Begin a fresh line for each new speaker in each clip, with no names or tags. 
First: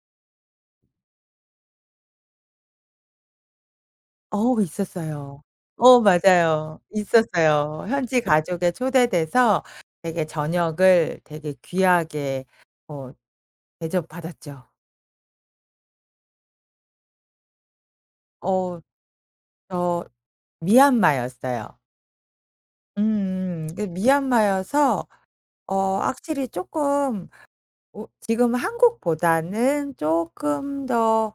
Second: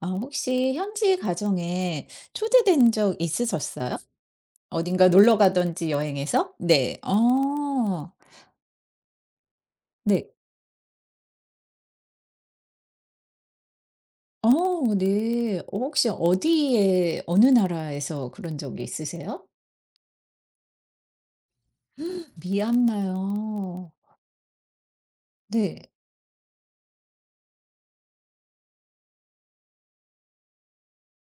아 혹시 현지 가정에 초대된 적 있으셨어요?
어
어딘가 놀러
있었어요.
가든지
어
여행에서?
맞아요.
네.
있었어요.
어.
현지 가족에 초대돼서 되게
네.
저녁을 되게 귀하게 어 대접받았죠.
어 네. 어 혹시 어디에 어느 나라에서 그런
어
적이 있으세요?
저 미얀마였어요. 음음. 그
미얀마요.
미얀마여서
네.
확실히 쪼끔 지금 한국보다는 쪼끔 더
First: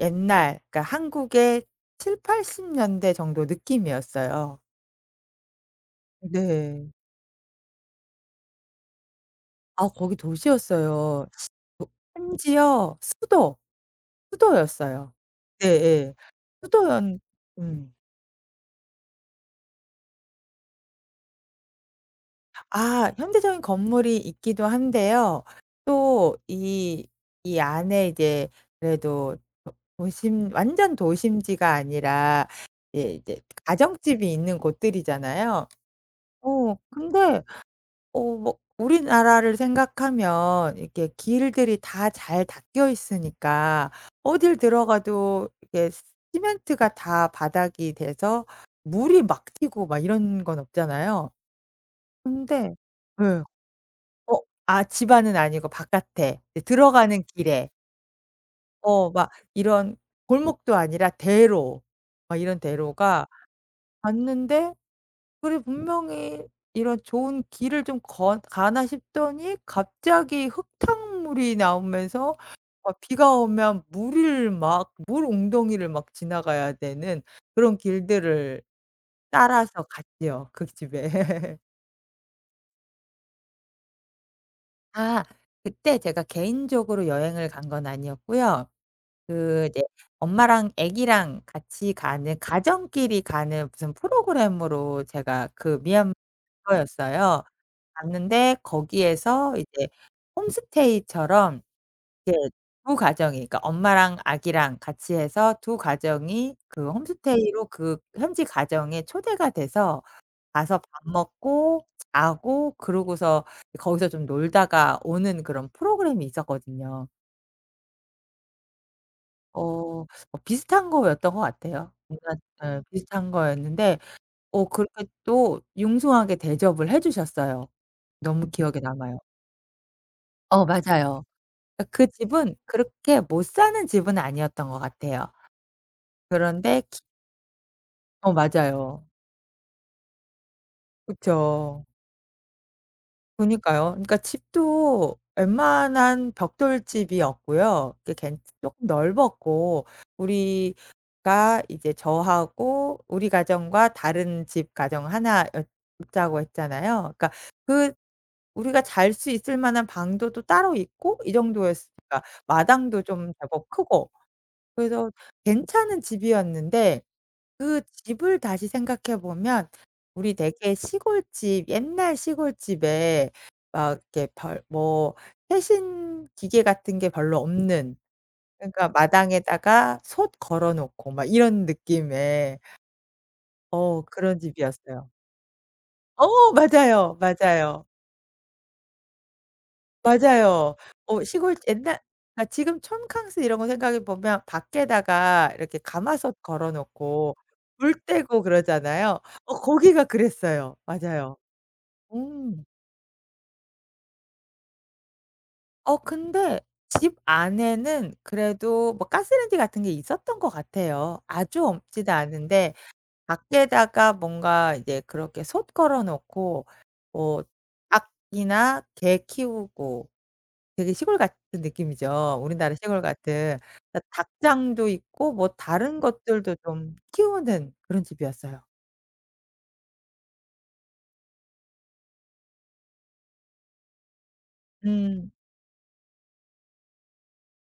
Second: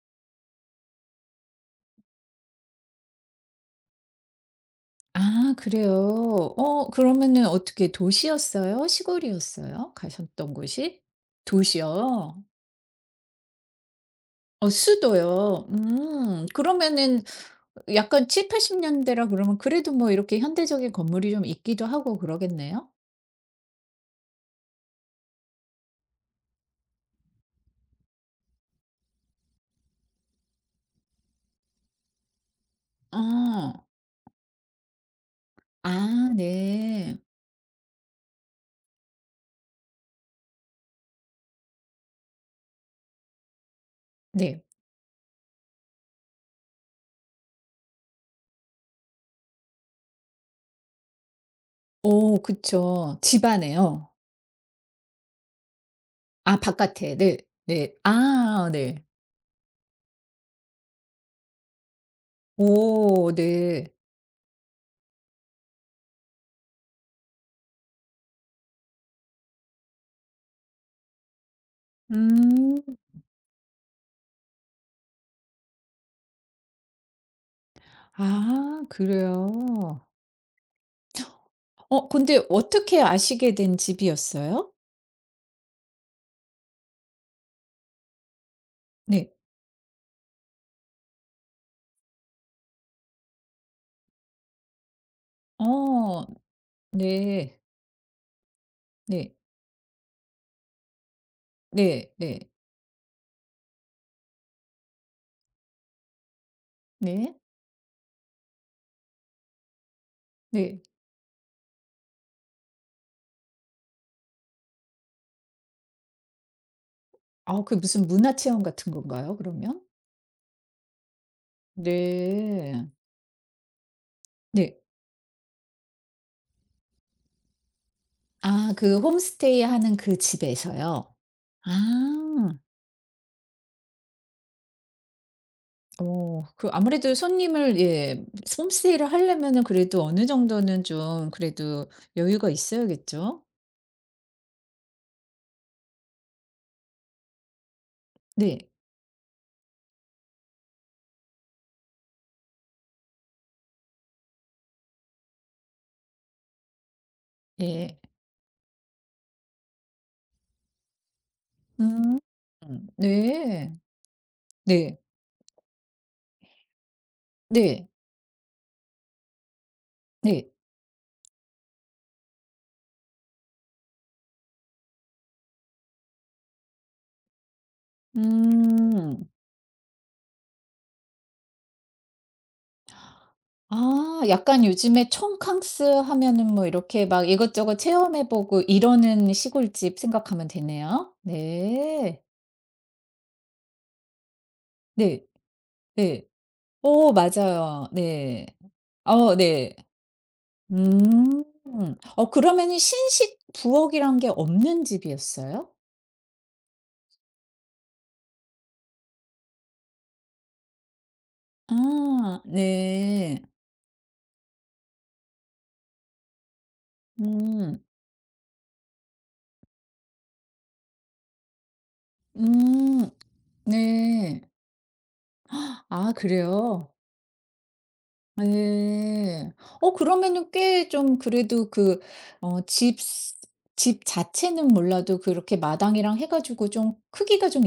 옛날, 그러니까 한국의 70-80 년대 정도 느낌이었어요.
아 그래요?
네.
어 그러면은 어떻게 도시였어요?
아,
시골이었어요?
거기
가셨던 곳이?
도시였어요.
도시요?
심지어 수도,
어
수도였어요.
수도요.
예예.
음.
수도였
그러면은
음.
약간 70-80 년대라 그러면 그래도 뭐 이렇게 현대적인 건물이 좀 있기도 하고 그러겠네요?
아, 현대적인 건물이 있기도 한데요. 또 이 안에 이제 그래도 도 도심 완전 도심지가 아니라 예 이제
어.
가정집이 있는 곳들이잖아요.
아
어
네.
근데 뭐 우리나라를 생각하면 이렇게 길들이 다 잘 닦여 있으니까 어딜
네.
들어가도 이게 시멘트가 다 바닥이 돼서 물이 막 튀고 막 이런 건 없잖아요.
어
근데
그쵸.
예.
집 안에요?
어 아, 집 안은 아니고 바깥에
아
이제
바깥에.
들어가는
네.
길에
네. 아 네.
막 이런, 골목도 아니라 대로, 막 이런 대로가
오 네.
봤는데, 그리고 분명히 이런 좋은 길을 좀 건 가나 싶더니 갑자기 흙탕물이 나오면서
음.
비가 오면 물을 막, 물 웅덩이를 막 지나가야 되는 그런 길들을
아
따라서
그래요?
갔지요, 그 집에.
어 근데 어떻게 아시게 된 집이었어요?
아, 그때 제가 개인적으로 여행을 간 건 아니었고요.
네.
그 이제 엄마랑 아기랑 같이 가는, 가정끼리 가는 무슨 프로그램으로 제가 그 미얀마
어
거였어요,
네.
갔는데
네.
거기에서 이제 홈스테이처럼
네.
이제
네.
두 가정이, 그러니까 엄마랑 아기랑 같이 해서 두 가정이 그
네.
홈스테이로 그 현지 가정에 초대가 돼서 가서
네.
밥 먹고 자고 그러고서 거기서 좀 놀다가 오는 그런 프로그램이 있었거든요.
아 그게 무슨 문화 체험 같은 건가요 그러면?
어. 어 비슷한 거였던 것 같아요. 뭔가, 예
네.
비슷한 거였는데
네.
그렇게 또 융숭하게 대접을 해 주셨어요. 너무
아
기억에
그
남아요.
홈스테이 하는 그
어
집에서요?
맞아요. 그러니까 그
아.
집은 그렇게 못 사는 집은 아니었던 것 같아요.
어 그
그런데 기
아무래도 손님을 예
어 맞아요.
홈스테이를 하려면은 그래도 어느 정도는 좀
그쵸.
그래도 여유가 있어야겠죠?
그니까요. 그러니까 집도 웬만한 벽돌집이었고요. 이게 괜
네.
쪼끔 넓었고, 우리가 이제 저하고 우리 가정과 다른 집 가정 나였 자고 했잖아요. 그러니까 그
예.
우리가 잘 수 있을 만한 방도 또 따로 있고 이
음.
정도였으니까. 마당도 좀 제법
네.
크고
네.
그래서 괜찮은 집이었는데, 그
네.
집을 다시 생각해 보면 우리
네.
되게 시골집, 옛날 시골집에 막 이렇게 별, 뭐 세신 기계 같은 게 별로 없는, 그러니까
음.
마당에다가 솥 걸어 놓고 막 이런 느낌의
아
그런
약간
집이었어요.
요즘에 촌캉스 하면은
어
뭐 이렇게
맞아요.
막 이것저것
맞아요.
체험해 보고 이러는 시골집 생각하면
맞아요.
되네요.
어 시골 옛날,
네.
아 지금 촌캉스 이런 거 생각해 보면
네.
밖에다가 이렇게
네.
가마솥 걸어
어
놓고
맞아요.
물 떼고
네.
그러잖아요.
어
어
네.
거기가 그랬어요. 맞아요.
음. 어
음.
그러면은 신식 부엌이란 게 없는 집이었어요?
어 근데 집 안에는 그래도 뭐 가스레인지 같은 게 있었던 것 같아요. 아주 없지도
아
않은데,
네.
밖에다가 뭔가 이제 그렇게 솥 걸어 놓고 뭐
음.
닭이나 개 키우고, 되게 시골 같은 느낌이죠. 우리나라 시골
음.
같은. 그러니까
네.
닭장도 있고 뭐 다른
아
것들도
그래요?
좀 키우는 그런 집이었어요.
네, 어 그러면은 꽤 좀 그래도 그 어 집 스 집 자체는 몰라도
음.
그렇게 마당이랑 해 가지고 좀 크기가 좀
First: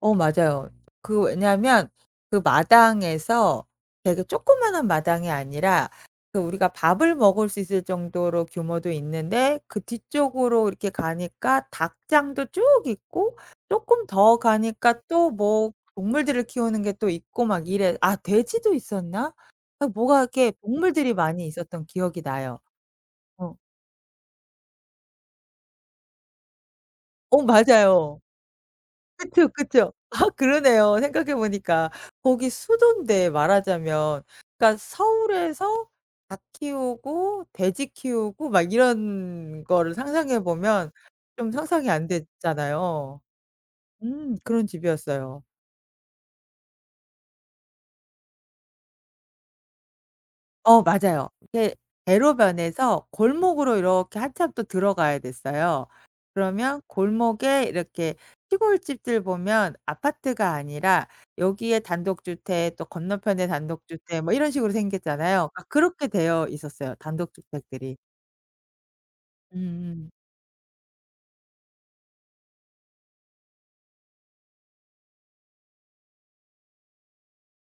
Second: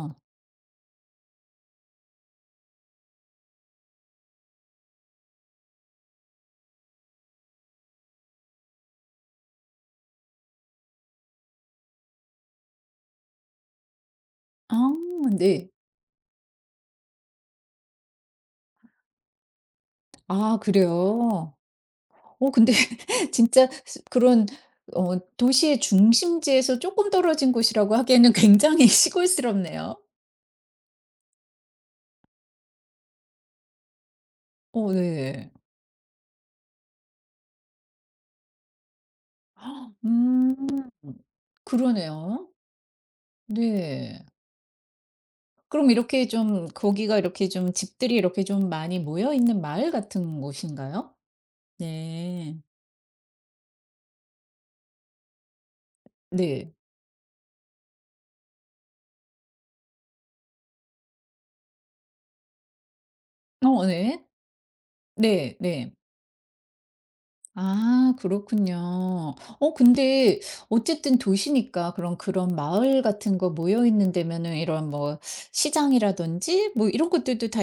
어 맞아요. 그 왜냐하면 그 마당에서, 되게 조그마한 마당이 아니라 그 우리가 밥을 먹을 수 있을 정도로 규모도 있는데, 그 뒤쪽으로 이렇게 가니까 닭장도 쭉 있고, 쪼끔 더
아
가니까 또
네.
뭐 동물들을 키우는 게 또 있고 막 이래. 아, 돼지도 있었나? 아 뭐가 이렇게
아
동물들이 많이
그래요?
있었던 기억이
어
나요.
근데
어.
진짜 그런 어 도시의 중심지에서 조금
어
떨어진 곳이라고
맞아요.
하기에는 굉장히
그쵸, 그쵸.
시골스럽네요.
아 그러네요, 생각해 보니까. 거기 수도인데, 말하자면 그러니까
어 네.
서울에서 닭 키우고 돼지 키우고 막 이런 거를 상상해
음.
보면 좀 상상이 안
그러네요.
되잖아요.
네.
음, 그런 집이었어요.
그럼 이렇게 좀 거기가 이렇게 좀 집들이 이렇게 좀 많이 모여 있는 마을 같은
어
곳인가요?
맞아요. 이게 배로
네.
변해서 골목으로 이렇게 한참 또 들어가야 됐어요.
네.
그러면 골목에 이렇게 시골집들 보면 아파트가 아니라 여기에 단독주택 또 건너편에
어
단독주택
네.
뭐 이런 식으로 생겼잖아요.
네.
아
네.
그렇게 되어 있었어요, 단독주택들이.
아 그렇군요. 어
음음.
근데 어쨌든 도시니까 그런 마을 같은 거 모여 있는 데면은 이런 뭐 시장이라든지 뭐 이런 것들도 다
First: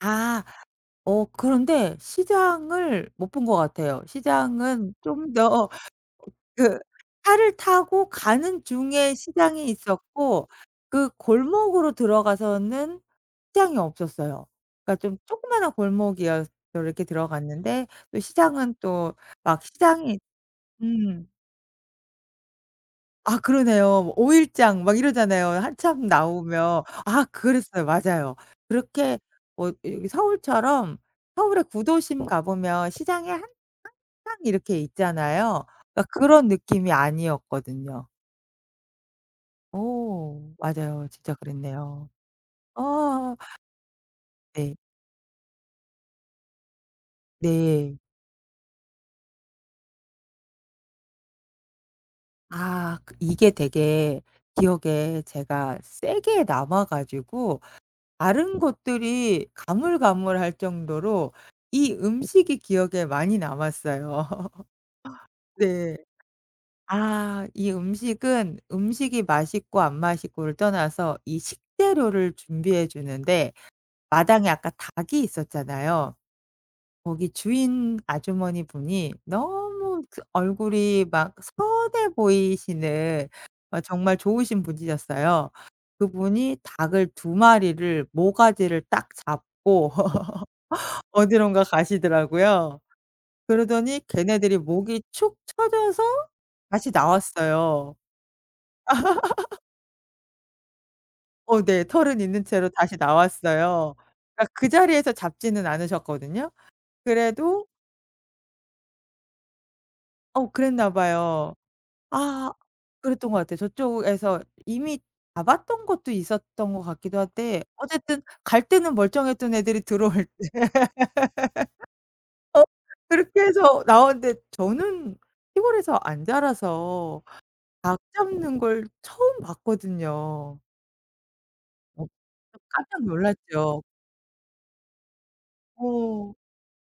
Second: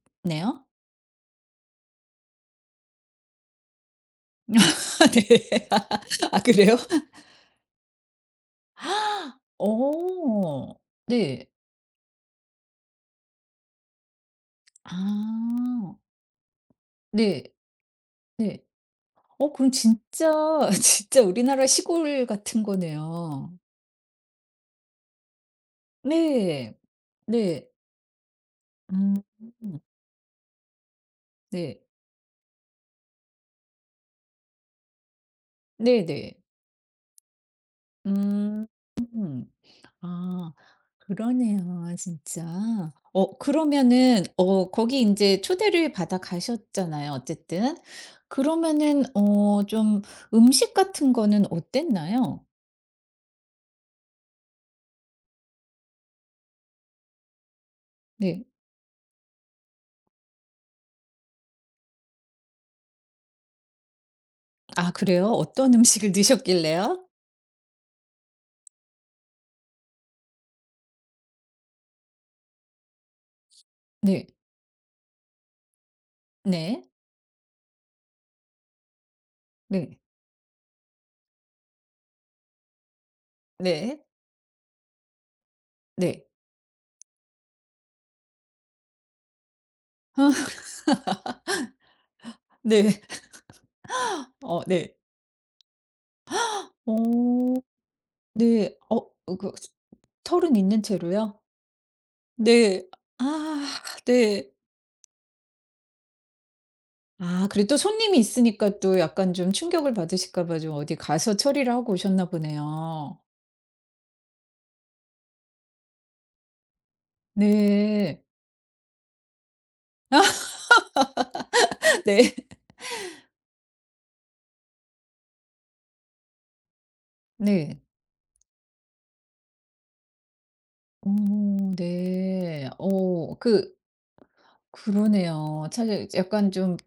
아 그런데 시장을 못 본 것 같아요. 시장은
아,
좀
네.
더
아 그래요?
그 차를 타고 가는 중에
아,
시장이 있었고
어.
그
네.
골목으로 들어가서는 시장이 없었어요. 그러니까 좀 조그마한
아.
골목이어서 이렇게
네.
들어갔는데, 또
네.
시장은 또
어
막,
그럼
시장이
진짜, 진짜
음.
우리나라 시골 같은
아
거네요.
그러네요. 뭐 오일장 막 이러잖아요, 한참
네.
나오면. 아
네.
그랬어요. 맞아요. 그렇게
음.
뭐 여기 서울처럼 서울의
네.
구도심 가 보면 시장에 항 항상 이렇게 있잖아요. 그러니까
네네.
그런 느낌이 아니었거든요.
음. 아
오 맞아요. 진짜
그러네요
그랬네요.
진짜.
아
어 그러면은 어
네.
거기 이제 초대를 받아 가셨잖아요 어쨌든.
네.
그러면은 어 좀 음식 같은 거는 어땠나요?
아 그, 이게 되게 기억에 제가 세게 남아 가지고
네.
다른 것들이 가물가물할 정도로 이 음식이 기억에 많이 남았어요.
아 그래요? 어떤
네.
음식을 드셨길래요?
아 이 음식은, 음식이 맛있고 안 맛있고를 떠나서 이 식재료를 준비해 주는데,
네.
마당에 아까 닭이 있었잖아요.
네.
거기 주인 아주머니 분이
네.
너무 그 얼굴이 막 선해 보이시는,
네.
정말 좋으신 분이셨어요.
네.
그분이 닭을 두 마리를 모가지를 딱 잡고 어디론가 가시더라고요.
네.
그러더니 걔네들이
어 네.
목이 축 처져서 다시
오
나왔어요.
네. 어 그 털은 있는 채로요?
어 네. 털은 있는 채로
네.
다시
아
나왔어요. 그러니까
네.
그 자리에서 잡지는 않으셨거든요.
아
그래도
그리고 또 손님이 있으니까 또 약간 좀 충격을 받으실까 봐 좀
그랬나
어디 가서
봐요.
처리를 하고 오셨나
아
보네요.
그랬던 것 같아요. 저쪽에서 이미 잡았던 것도 있었던 것 같기도 한데, 어쨌든
네.
갈 때는 멀쩡했던 애들이 들어올 때
네.
어 그렇게 해서 나왔는데, 저는 시골에서 안 자라서
네.
닭 잡는 걸 처음 봤거든요.
오,
어
네.
깜짝
오 그
놀랐죠.
그러네요. 사실
어
약간 좀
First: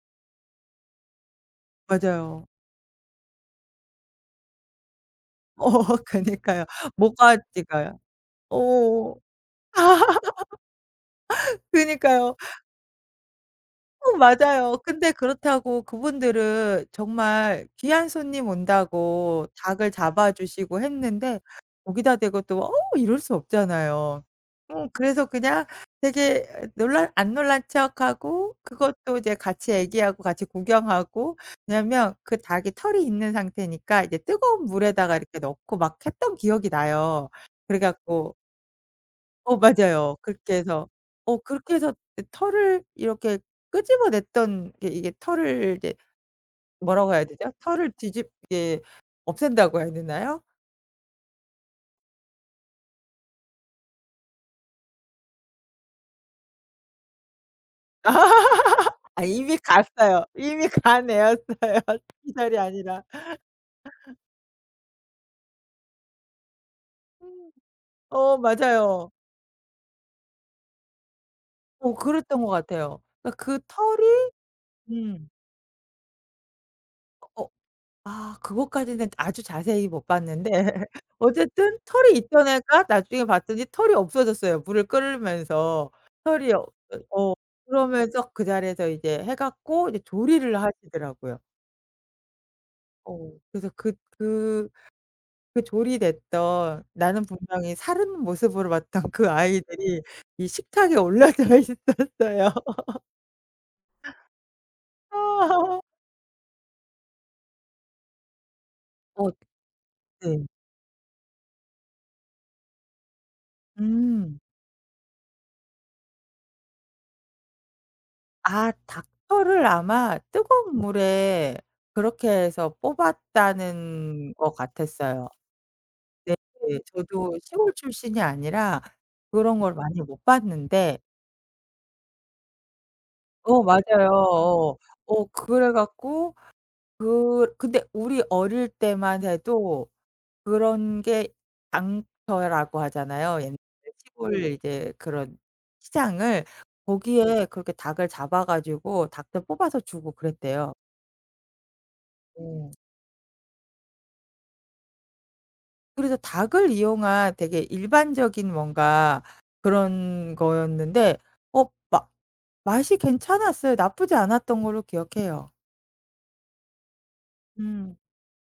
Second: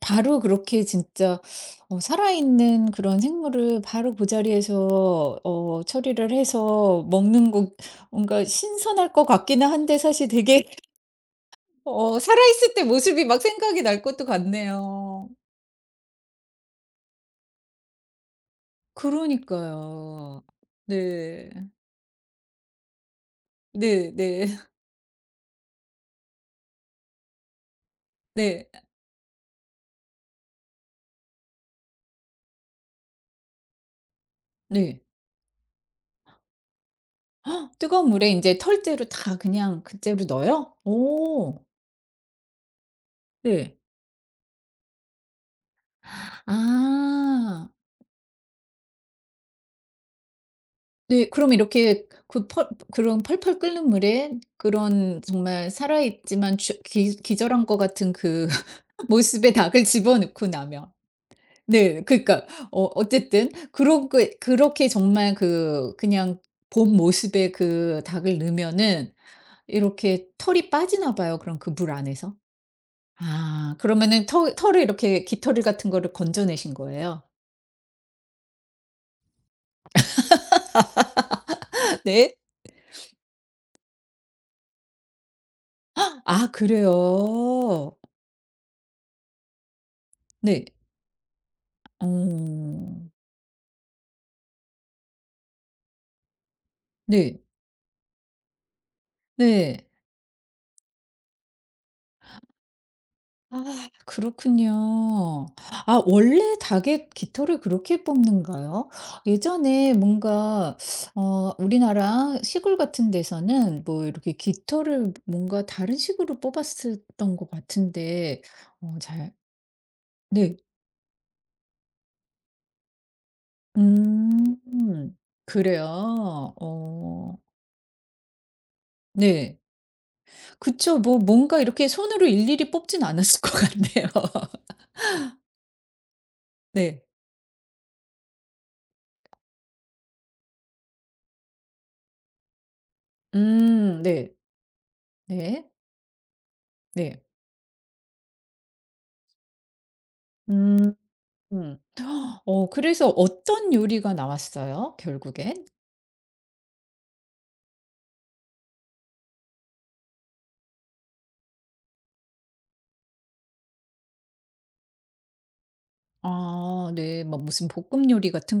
바로 그렇게 진짜 어
맞아요.
살아있는 그런 생물을 바로 그 자리에서 어
어
처리를
그니까요.
해서
뭐가
먹는
지
거
가
뭔가 신선할
어
것 같기는 한데 사실 되게 어
그니까요.
살아있을 때 모습이 막 생각이 날
어
것도
맞아요. 근데
같네요.
그렇다고 그분들은 정말 귀한 손님 온다고 닭을 잡아
그러니까요.
주시고 했는데
네.
거기다 대고 또, 어 이럴 수
네
없잖아요.
네.
어 그래서 그냥 되게 놀란, 안 놀란 척하고
네.
그것도 이제 같이 애기하고 같이 구경하고. 왜냐면 그 닭이 털이 있는 상태니까 이제 뜨거운
네.
물에다가 이렇게 넣고 막 했던 기억이 나요.
헉,
그래
뜨거운 물에
갖고
인제 털째로 다
어
그냥
맞아요.
그대로 넣어요? 오.
그렇게 해서 털을 이렇게
네.
끄집어 냈던 게, 이게 털을 이제 뭐라고 해야 되죠?
아.
털을 뒤집 예, 없앤다고 해야 되나요?
네 그럼 이렇게 그 펄 그런 펄펄 끓는 물에 그런 정말 살아 있지만 기 기절한 것 같은 그
아
모습의
이미
닭을
갔어요.
집어넣고
이미
나면
간 애였어요.
네 그러니까
기절이
어
아니라.
어쨌든 그러게 그렇게 정말 그냥 본 모습의 그
어
닭을
맞아요.
넣으면은 이렇게 털이 빠지나 봐요, 그럼 그 물
어
안에서.
그랬던 것 같아요. 그러니까 그
아
털이
그러면은 털 털을 이렇게
음.
깃털 같은 거를 건져내신 거예요?
어 아 그것까지는 아주 자세히 못 봤는데 어쨌든 털이
네.
있던 애가 나중에 봤더니 털이 없어졌어요, 물을 끓으면서.
아
털이 없어 어,
그래요?
그러면서 그 자리에서 이제 해 갖고 이제 조리를
네.
하시더라고요.
어.
어 그래서 그 조리됐던, 나는
네.
분명히 사은는 모습으로 봤던 그
네.
아이들이 이 식탁에 올라져 있었어요.
아 그렇군요. 아 원래 닭의 깃털을 그렇게 뽑는가요?
어
예전에
네.
뭔가 어 우리나라 시골 같은 데서는 뭐 이렇게
음.
깃털을 뭔가 다른 식으로 뽑았었던 것 같은데
아
어 잘
닭털을 아마
네.
뜨거운 물에 그렇게 해서 뽑았다는 것
음.
같았어요. 네.
그래요? 어.
저도 시골 출신이 아니라
네.
그런 걸 많이 못
그쵸.
봤는데.
뭐 뭔가 이렇게 손으로 일일이 뽑진 않았을 것
어
같네요.
맞아요. 어. 어 그래 갖고
네.
그 근데 우리 어릴 때만 해도 그런 게 장터라고 하잖아요. 옛날
네.
시골 이제 그런
네.
시장을,
네.
거기에 그렇게 닭을 잡아 가지고 닭들 뽑아서 주고 그랬대요.
음. 음. 어
어.
그래서 어떤 요리가 나왔어요? 결국엔?
그래서 닭을 이용한 되게 일반적인 뭔가 그런 거였는데 어 마 맛이 괜찮았어요. 나쁘지 않았던 걸로 기억해요.
아 네. 뭐 무슨
음.
볶음 요리 같은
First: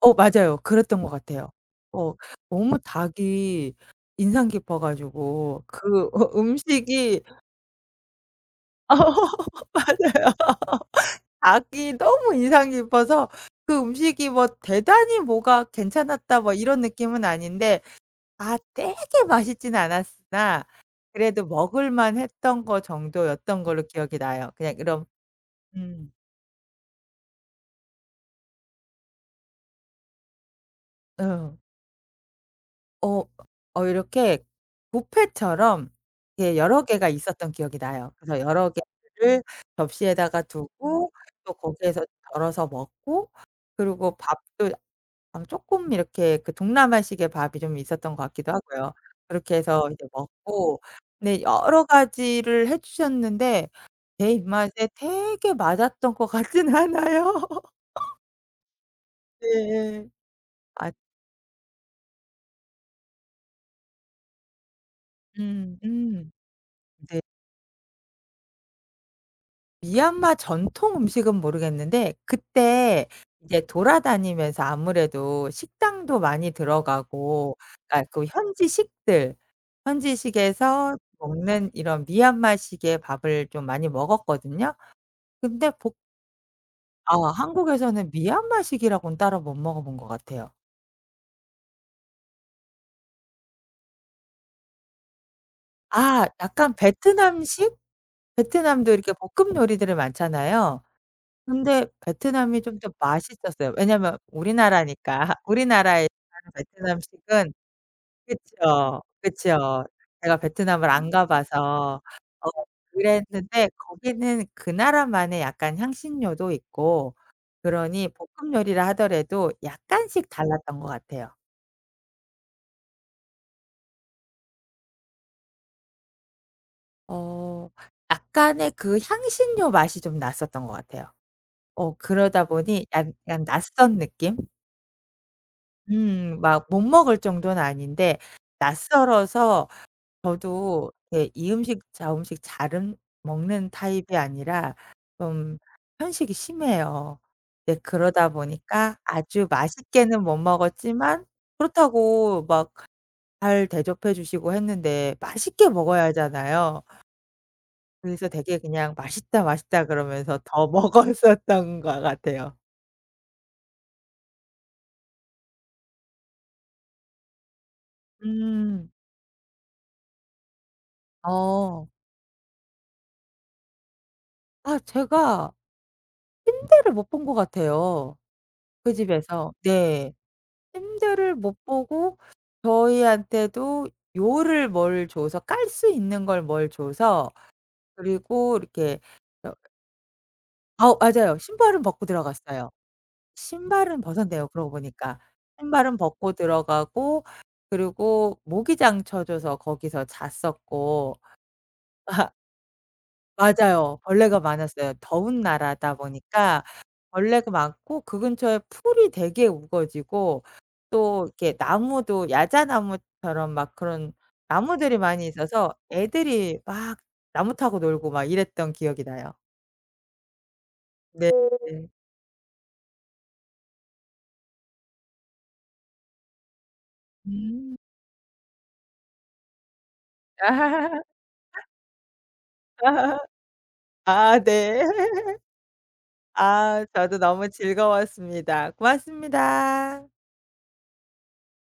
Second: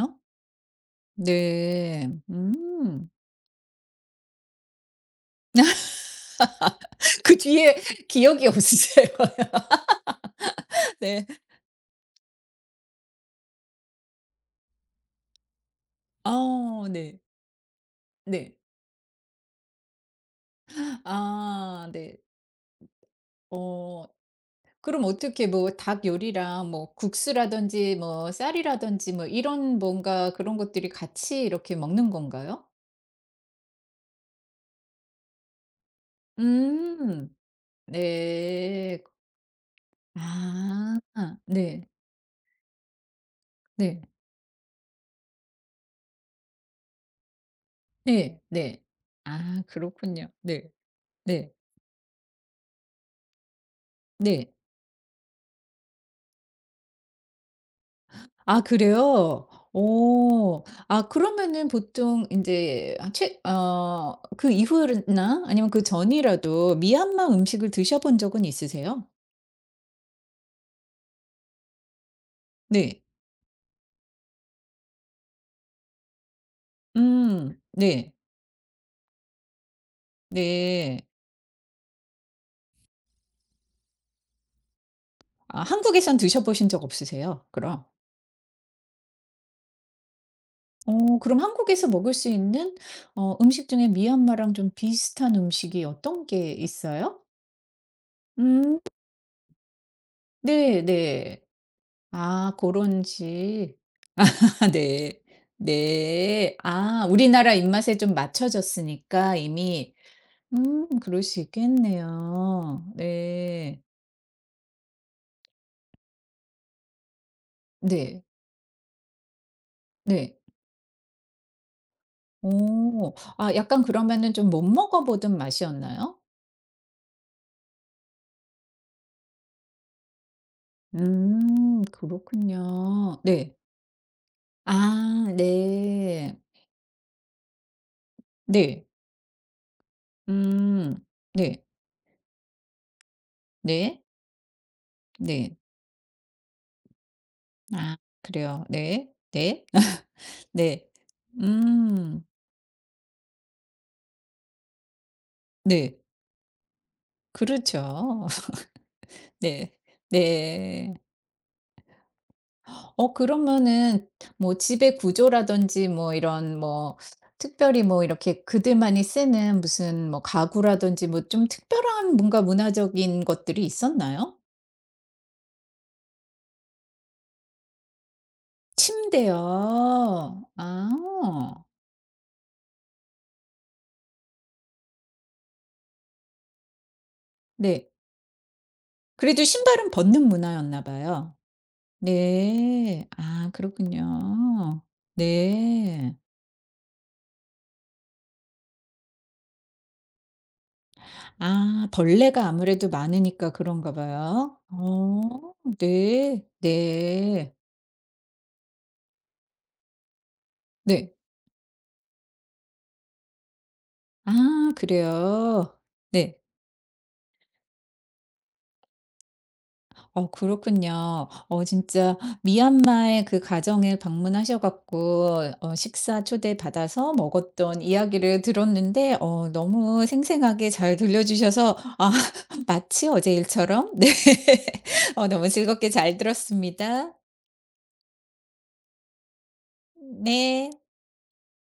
어 맞아요. 그랬던 것 같아요.
네.
어 너무
음.
닭이 인상 깊어 가지고 그 음식이
그 뒤에 기억이
어
없으세요?
맞아요.
네.
닭이 너무 인상 깊어서 그 음식이 뭐 대단히 뭐가 괜찮았다 뭐 이런
아 네.
느낌은 아닌데,
네.
아 되게 맛있진 않았으나 그래도
아
먹을
네.
만했던 거 정도였던 걸로
어.
기억이 나요. 그냥
그럼
이런
어떻게 뭐 닭
음.
요리랑 뭐 국수라든지 뭐 쌀이라든지 뭐 이런 뭔가 그런 것들이 같이
어.
이렇게 먹는 건가요?
어 이렇게 뷔페처럼 이게 여러 개가
음.
있었던 기억이 나요. 그래서 여러
네.
개를 접시에다가 음,
아.
두고 또
네.
거기에서 덜어서 먹고
네.
그리고 밥도, 아 쪼끔 이렇게 그 동남아식의 밥이 좀 있었던 것
네.
같기도
네.
하고요. 그렇게
아
해서 이제
그렇군요. 네.
먹고 네
네.
여러 가지를 해 주셨는데 제
네.
입맛에 되게 맞았던 것 같진 않아요.
아 그래요?
네.
어.
아
아 그러면은 보통 인제 아 최 어 그 이후나 아니면
음 음.
그전이라도 미얀마 음식을 드셔 본 적은 있으세요?
미얀마 전통 음식은 모르겠는데
네.
그때 이제 돌아다니면서 아무래도 식당도 많이 들어가고,
음.
그러니까
네.
그 현지식들, 현지식에서
네.
먹는 이런 미얀마식의 밥을 좀 많이 먹었거든요.
아
근데 복
한국에선 드셔 보신 적
아
없으세요? 그럼?
한국에서는 미얀마식이라고는 따로 못 먹어본 것 같아요.
어 그럼 한국에서 먹을 수 있는 어 음식 중에 미얀마랑 좀 비슷한 음식이
아
어떤 게
약간
있어요?
베트남식?
음.
베트남도 이렇게 볶음 요리들이 많잖아요.
네네.
근데
아
베트남이 좀 더
고런
맛있었어요.
식. 아
왜냐면
네.
우리나라니까. 우리나라에 사는
네. 아 우리나라
베트남식은
입맛에 좀
그쵸,
맞춰졌으니까
그쵸.
이미.
제가 베트남을 안
그럴
가
수
봐서. 어
있겠네요.
그랬는데
네.
거기는 그 나라만의 약간 향신료도 있고 그러니
네.
볶음 요리라 하더라도 약간씩
네.
달랐던 것 같아요.
어. 아 약간 그러면은 좀 못 먹어 보던 맛이었나요?
어 약간의 그 향신료 맛이 좀 났었던 것 같아요. 어 그러다 보니 약
그렇군요.
약간
네.
낯선 느낌?
아 네.
막 못 먹을 정도는 아닌데
네.
낯설어서, 저도
음
이렇게 이
네.
음식 저 음식 잘 먹는
네.
타입이 아니라
네.
좀 편식이 심해요. 네
아
그러다
그래요.
보니까
네.
아주
네.
맛있게는 못
네.
먹었지만,
음
그렇다고 막, 잘 대접해 주시고 했는데 맛있게
네.
먹어야 하잖아요.
그렇죠.
그래서 되게 그냥 "맛있다,
네.
맛있다." 그러면서 더
네.
먹었었던 것 같아요.
어 그러면은 뭐 집의 구조라든지 뭐 이런 뭐 특별히 뭐 이렇게
음.
그들만이 쓰는 무슨 뭐 가구라든지 뭐 좀
어.
특별한 뭔가 문화적인 것들이 있었나요?
아 제가 침대를 못 본 것 같아요, 그 집에서. 네.
침대요. 아.
침대를 못 보고 저희한테도 요를 뭘 줘서 깔 수 있는 걸 뭘 줘서,
네.
그리고 이렇게
그래도
어
신발은 벗는 문화였나
아
봐요.
맞아요. 신발은 벗고 들어갔어요.
네. 아
신발은 벗었네요 그러고
그렇군요.
보니까. 신발은
네.
벗고 들어가고, 그리고 모기장 쳐 줘서 거기서 잤었고.
아 벌레가 아무래도 많으니까 그런가
맞아요. 벌레가
봐요.
많았어요.
어
더운 나라다
네.
보니까 벌레가
네.
많고, 그 근처에 풀이 되게 우거지고
네.
또 이렇게 나무도 야자나무처럼 막 그런
아
나무들이 많이
그래요?
있어서
네.
애들이 막 나무 타고 놀고 막 이랬던 기억이 나요.
어 그렇군요.
네.
어 진짜 미얀마의 그 가정에 방문하셔 갖고 어 식사 초대받아서
음.
먹었던 이야기를 들었는데 어 너무 생생하게 잘 들려 주셔서 아 마치 어제 일처럼 네.
아 네.
어 너무 즐겁게 잘
아
들었습니다.
저도 너무 즐거웠습니다. 고맙습니다.
네.